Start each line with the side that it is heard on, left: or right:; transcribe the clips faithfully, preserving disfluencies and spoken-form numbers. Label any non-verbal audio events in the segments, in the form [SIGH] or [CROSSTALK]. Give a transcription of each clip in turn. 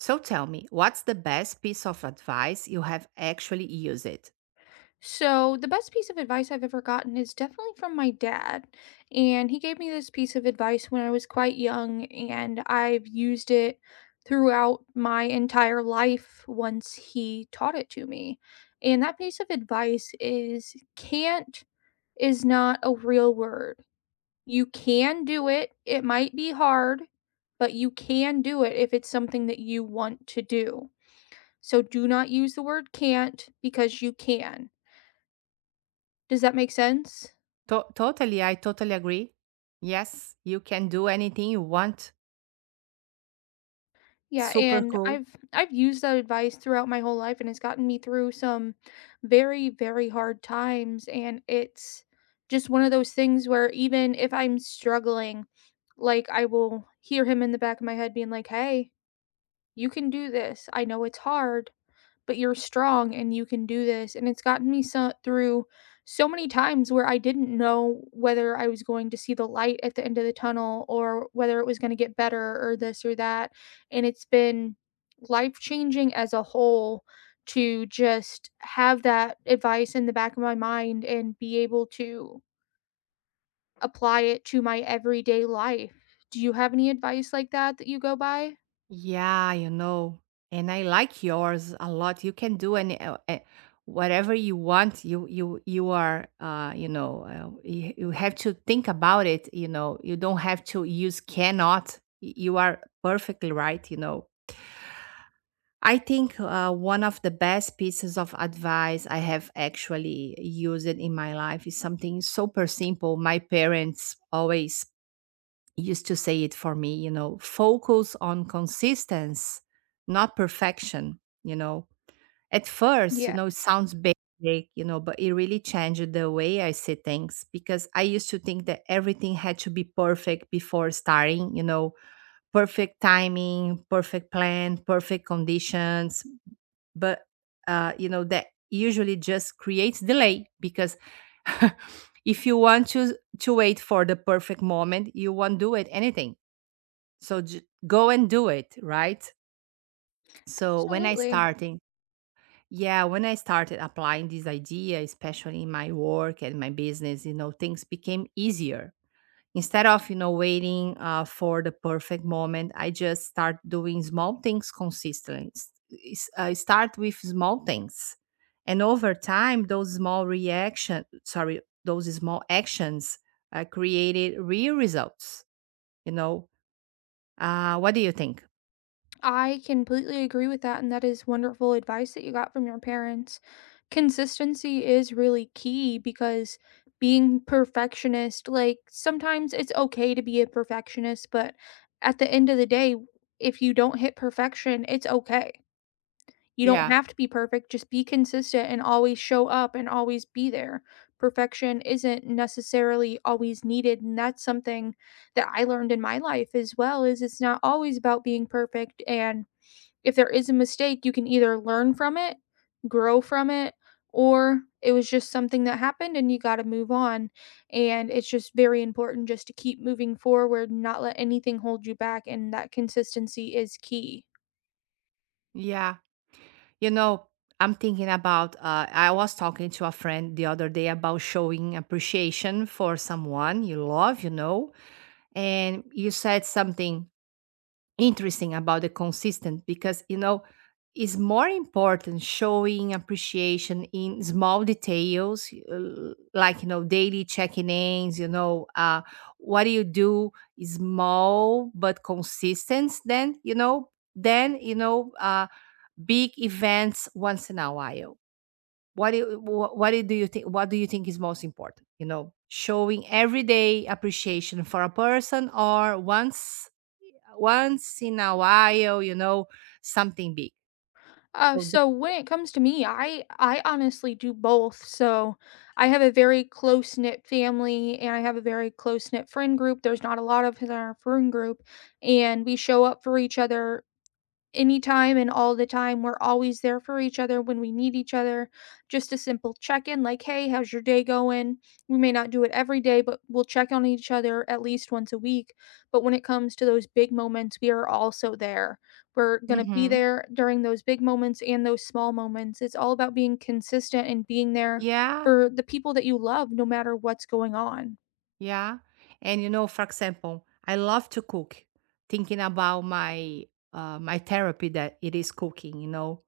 right: So tell me, what's the best piece of advice you have actually used it?
left: So, the best piece of advice I've ever gotten is definitely from my dad. And he gave me this piece of advice when I was quite young, and I've used it throughout my entire life once he taught it to me. And that piece of advice is can't is not a real word. You can do it, it might be hard, but you can do it if it's something that you want to do. So, do not use the word can't because you can. Does that make sense?
right: To- totally, I totally agree. Yes, you can do anything you want.
left: Yeah,
right: Super
left: and
right: cool.
left: I've I've used that advice throughout my whole life, and it's gotten me through some very, very hard times, and it's just one of those things where even if I'm struggling, like, I will hear him in the back of my head being like, "Hey, you can do this. I know it's hard, but you're strong and you can do this." And it's gotten me so through so many times where I didn't know whether I was going to see the light at the end of the tunnel or whether it was going to get better or this or that. And it's been life changing as a whole to just have that advice in the back of my mind and be able to apply it to my everyday life. Do you have any advice like that that you go by?
right: Yeah, you know. And I like yours a lot. You can do any uh, uh, whatever you want. You you you are uh, you know, uh, you, you have to think about it, you know. You don't have to use cannot. Y- You are perfectly right, you know. I think uh, one of the best pieces of advice I have actually used in my life is something super simple. My parents always used to say it for me, you know, focus on consistency, not perfection. You know, at first, you know, it
left: Yes,
right: sounds basic, you know, but it really changed the way I see things because I used to think that everything had to be perfect before starting, you know, perfect timing, perfect plan, perfect conditions but uh, you know that usually just creates delay because [LAUGHS] if you want to to wait for the perfect moment you won't do it anything, so j- go and do it right. So when I
left: absolutely.
right: starting yeah, when I started applying this idea, especially in my work and my business, you know things became easier. Instead of, you know, waiting uh, for the perfect moment, I just start doing small things consistently. S- is- I start with small things. And over time, those small reaction, sorry, those small actions uh, created real results. You know, uh, what do you think?
left: I completely agree with that, and that is wonderful advice that you got from your parents. Consistency is really key because being perfectionist, like sometimes it's okay to be a perfectionist, but at the end of the day, if you don't hit perfection, it's okay. You don't
right: Yeah.
left: have to be perfect, just be consistent and always show up and always be there. Perfection isn't necessarily always needed, and that's something that I learned in my life as well is it's not always about being perfect, and if there is a mistake, you can either learn from it, grow from it, or it was just something that happened and you got to move on. And it's just very important just to keep moving forward, not let anything hold you back. And that consistency is key.
right: Yeah. You know, I'm thinking about, uh, I was talking to a friend the other day about showing appreciation for someone you love, you know, and you said something interesting about the consistent because you know it's more important showing appreciation in small details uh, like you know daily checking ins, you know uh, what do you do is small but consistent, then you know then you know uh, big events once in a while. What do you, wh- what do you think, what do you think is most important, you know showing everyday appreciation for a person or once once in a while, you know, something big.
left: Uh,
right: So th-
left: so when it comes to me, I I honestly do both. So I have a very close knit family, and I have a very close knit friend group. There's not a lot of us in our friend group, and we show up for each other anytime and all the time. We're always there for each other when we need each other. Just a simple check in, like, hey, how's your day going? We may not do it every day, but we'll check on each other at least once a week. But when it comes to those big moments, we are also there. We're going to be
right: Mhm.
left: there during those big moments and those small moments. It's all about being consistent and being there
right: Yeah,
left: for the people that you love, no matter what's going on.
right: yeah. And you know, for example, I love to cook, thinking about my uh, my therapy that it is cooking, you know.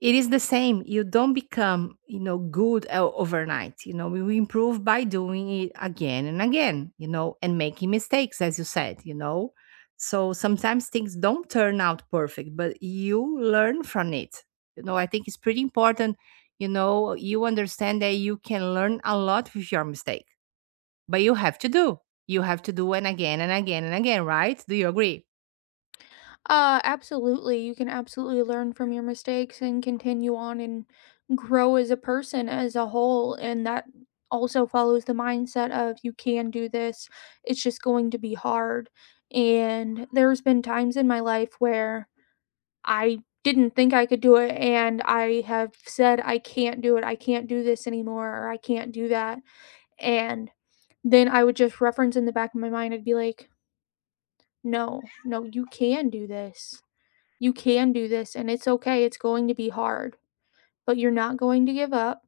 right: It is the same. You don't become, you know, good o- overnight. You know, you improve by doing it again and again, you know, and making mistakes, as you said, you know. So sometimes things don't turn out perfect, but you learn from it. You know, I think it's pretty important, you know, you understand that you can learn a lot with your mistake, but you have to do. You have to do it again and again and again, right? Do you agree?
left: Uh, absolutely. You can absolutely learn from your mistakes and continue on and grow as a person as a whole. And that also follows the mindset of you can do this, it's just going to be hard. And there's been times in my life where I didn't think I could do it, and I have said, I can't do it, I can't do this anymore, or I can't do that. And then I would just reference in the back of my mind, I'd be like, no, no, you can do this, you can do this, and it's okay. It's going to be hard, but you're not going to give up.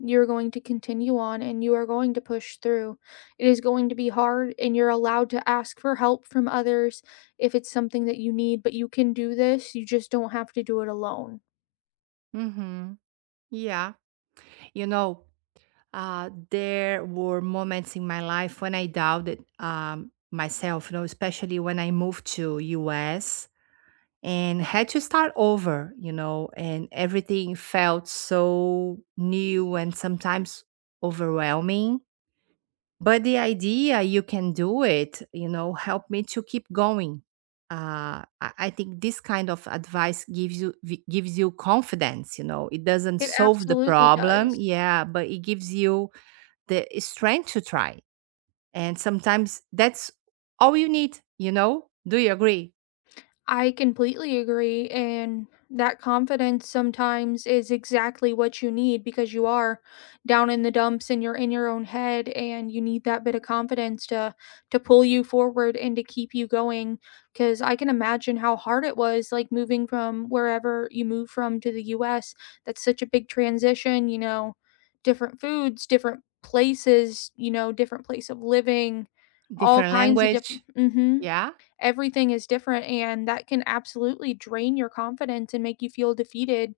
left: You're going to continue on and you are going to push through. It is going to be hard and you're allowed to ask for help from others if it's something that you need, but you can do this. You just don't have to do it alone.
right: Mm-hmm. Yeah. You know, uh, there were moments in my life when I doubted um, myself, you know, especially when I moved to U S and had to start over, you know, and everything felt so new and sometimes overwhelming. But the idea you can do it, you know, helped me to keep going. Uh, I I think this kind of advice gives you v- gives you confidence. You know, it doesn't
left: It
right: solve the
left: absolutely
right: problem,
left: does.
right: yeah, but it gives you the strength to try. And sometimes that's all you need, you know? Do you agree?
left: I completely agree. And that confidence sometimes is exactly what you need because you are down in the dumps and you're in your own head and you need that bit of confidence to to pull you forward and to keep you going cuz I can imagine how hard it was, like moving from wherever you moved from to the U S. That's such a big transition, you know, different foods, different places, you know, different place of living, all
right: Different
left: kinds of
right: language.
left: different. Mhm.
right: Yeah.
left: Everything is different and that can absolutely drain your confidence and make you feel defeated,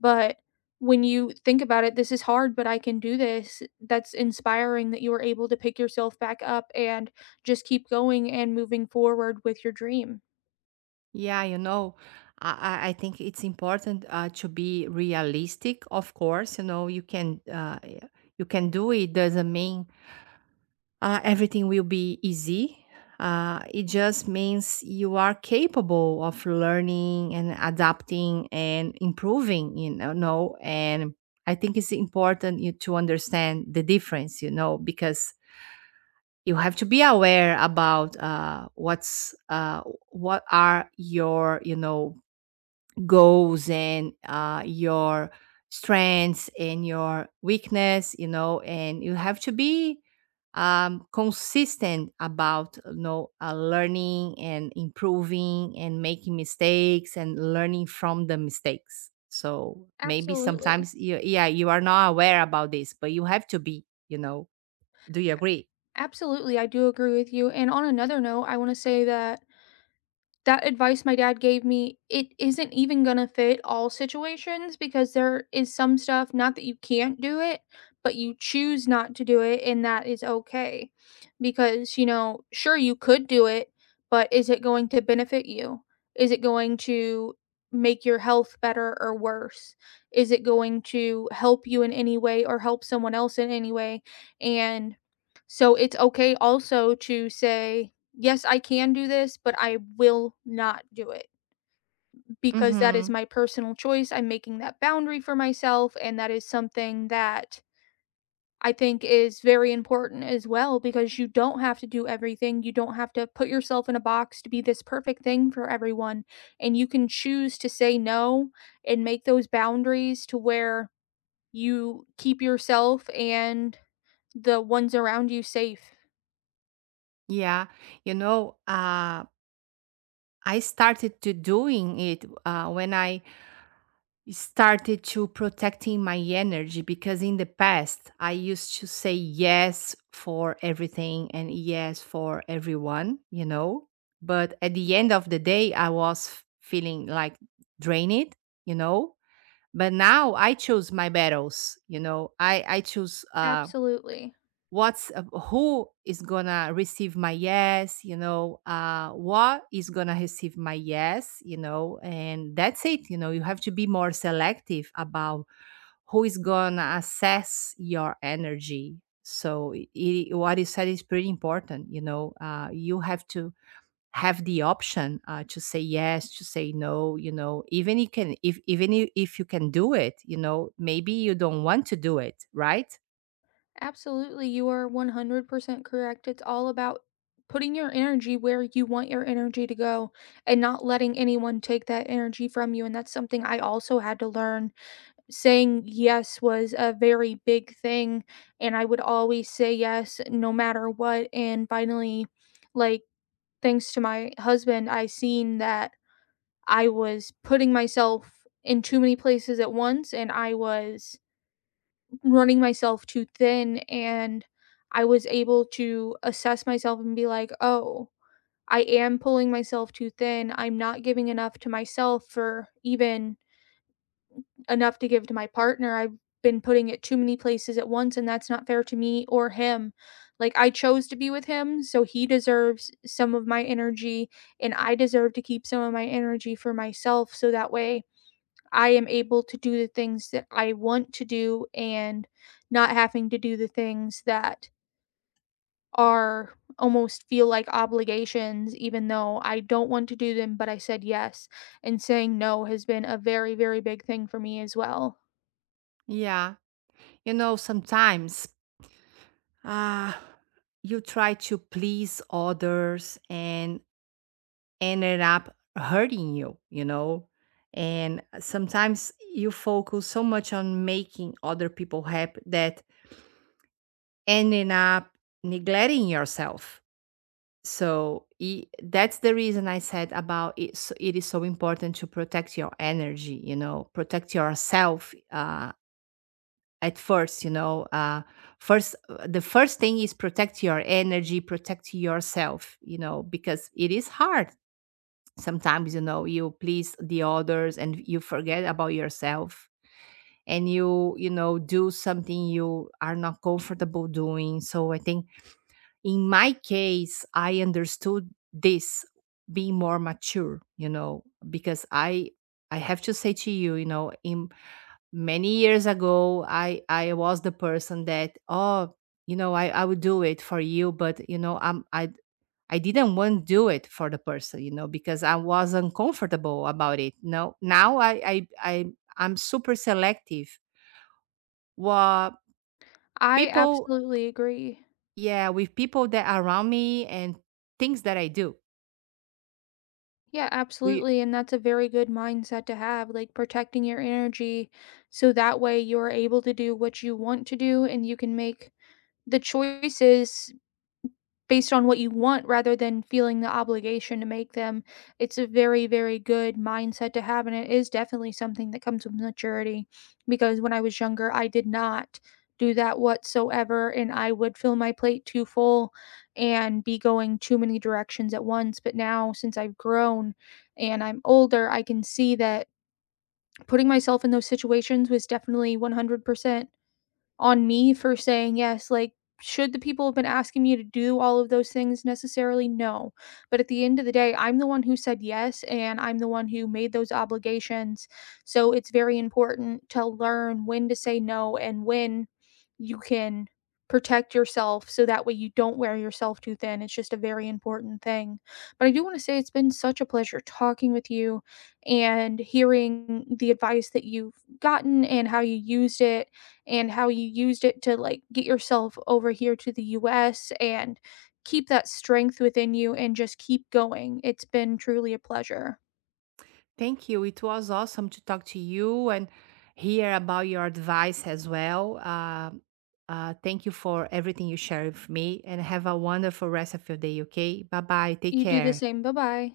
left: but when you think about it, this is hard but I can do this. That's inspiring that you were able to pick yourself back up and just keep going and moving forward with your dream.
right: Yeah, you know. I, I I think it's important uh, to be realistic, of course. You know, you can uh, y- you can do it doesn't mean uh, everything will be easy. Uh, it just means you are capable of learning and adapting and improving, you know. know, And I think it's important you to understand the difference, you know, because you have to be aware about uh, what's uh, what are your you know goals and uh, your strengths and your weakness, you know and you have to be um, consistent about you know uh, learning and improving and making mistakes and learning from the mistakes. So maybe
left: Absolutely.
right: sometimes you, yeah, you are not aware about this but you have to be, you know do you agree?
left: Absolutely, I do agree with you, and on another note, I want to say that that advice my dad gave me, it isn't even gonna fit all situations because there is some stuff, not that you can't do it, but you choose not to do it, and that is okay. Because, you know, sure, you could do it, but is it going to benefit you? Is it going to make your health better or worse? Is it going to help you in any way or help someone else in any way? And so it's okay also to say, yes, I can do this, but I will not do it because that is
right: Mm-hmm.
left: my personal choice. I'm making that boundary for myself. And that is something that I think is very important as well because you don't have to do everything. You don't have to put yourself in a box to be this perfect thing for everyone. And you can choose to say no and make those boundaries to where you keep yourself and the ones around you safe.
right: Yeah, you know uh, I started to doing it uh, when I started to protecting my energy, because in the past I used to say yes for everything and yes for everyone, you know. But at the end of the day, I was f- feeling like drained, you know. But now I choose my battles, you know. I I choose. Um,
left: Absolutely.
right: what's uh, who is gonna receive my yes, you know uh what is gonna receive my yes, you know and that's it, you know you have to be more selective about who is gonna assess your energy. So i i- what you said is pretty important, you know uh you have to have the option uh, to say yes, to say no, you know even you can, if even you- if you can do it, you know maybe you don't want to do it, right?
left: Absolutely, you are one hundred percent correct. It's all about putting your energy where you want your energy to go and not letting anyone take that energy from you. And that's something I also had to learn. Saying yes was a very big thing. And I would always say yes no matter what. And finally, like, thanks to my husband, I seen that I was putting myself in too many places at once and I was running myself too thin and I was able to assess myself and be like, "Oh, I am pulling myself too thin. I'm not giving enough to myself, for even enough to give to my partner. I've been putting it too many places at once and that's not fair to me or him. Like I chose to be with him, so he deserves some of my energy and I deserve to keep some of my energy for myself so that way I am able to do the things that I want to do and not having to do the things that are almost feel like obligations, even though I don't want to do them, but I said yes. And saying no has been a very, very big thing for me as well.
right: Yeah. You know, sometimes uh, you try to please others and ended up hurting you, you know? And sometimes you focus so much on making other people happy that ending up neglecting yourself. So i- that's the reason I said about it. So it is so important to protect your energy, you know, protect yourself. Uh, at first you know uh first uh, The first thing is protect your energy, protect yourself, you know because it is hard sometimes, you know you please the others and you forget about yourself and you you know do something you are not comfortable doing. So I think in my case I understood this being more mature, you know because i i have to say to you, you know in many years ago i i was the person that, oh, you know i i would do it for you but, you know i'm i i didn't want to do it for the person, you know because I was uncomfortable about it. No, now i i, I I'm super selective. What
left: I
right: people?
left: absolutely agree.
right: Yeah, with people that are around me and things that I do.
left: Yeah,
right: Do you?
left: absolutely. And that's a very good mindset to have, like protecting your energy. So that way you're able to do what you want to do and you can make the choices based on what you want rather than feeling the obligation to make them. It's a very, very good mindset to have, and it is definitely something that comes with maturity because when I was younger, I did not do that whatsoever, and I would fill my plate too full and be going too many directions at once. But now, since I've grown and I'm older, I can see that putting myself in those situations was definitely one hundred percent on me for saying yes. Like, should the people have been asking me to do all of those things necessarily? No. But at the end of the day, I'm the one who said yes and I'm the one who made those obligations. So it's very important to learn when to say no and when you can protect yourself so that way you don't wear yourself too thin. It's just a very important thing. But I do want to say it's been such a pleasure talking with you and hearing the advice that you've gotten and how you used it and how you used it to like get yourself over here to the U S and keep that strength within you and just keep going. It's been truly a pleasure.
right: Thank you. It was awesome to talk to you and hear about your advice as well. Uh, uh, thank you for everything you share with me and have a wonderful rest of your day, okay? Bye bye. Take
left: You do the
right: care.
left: same. Bye-bye.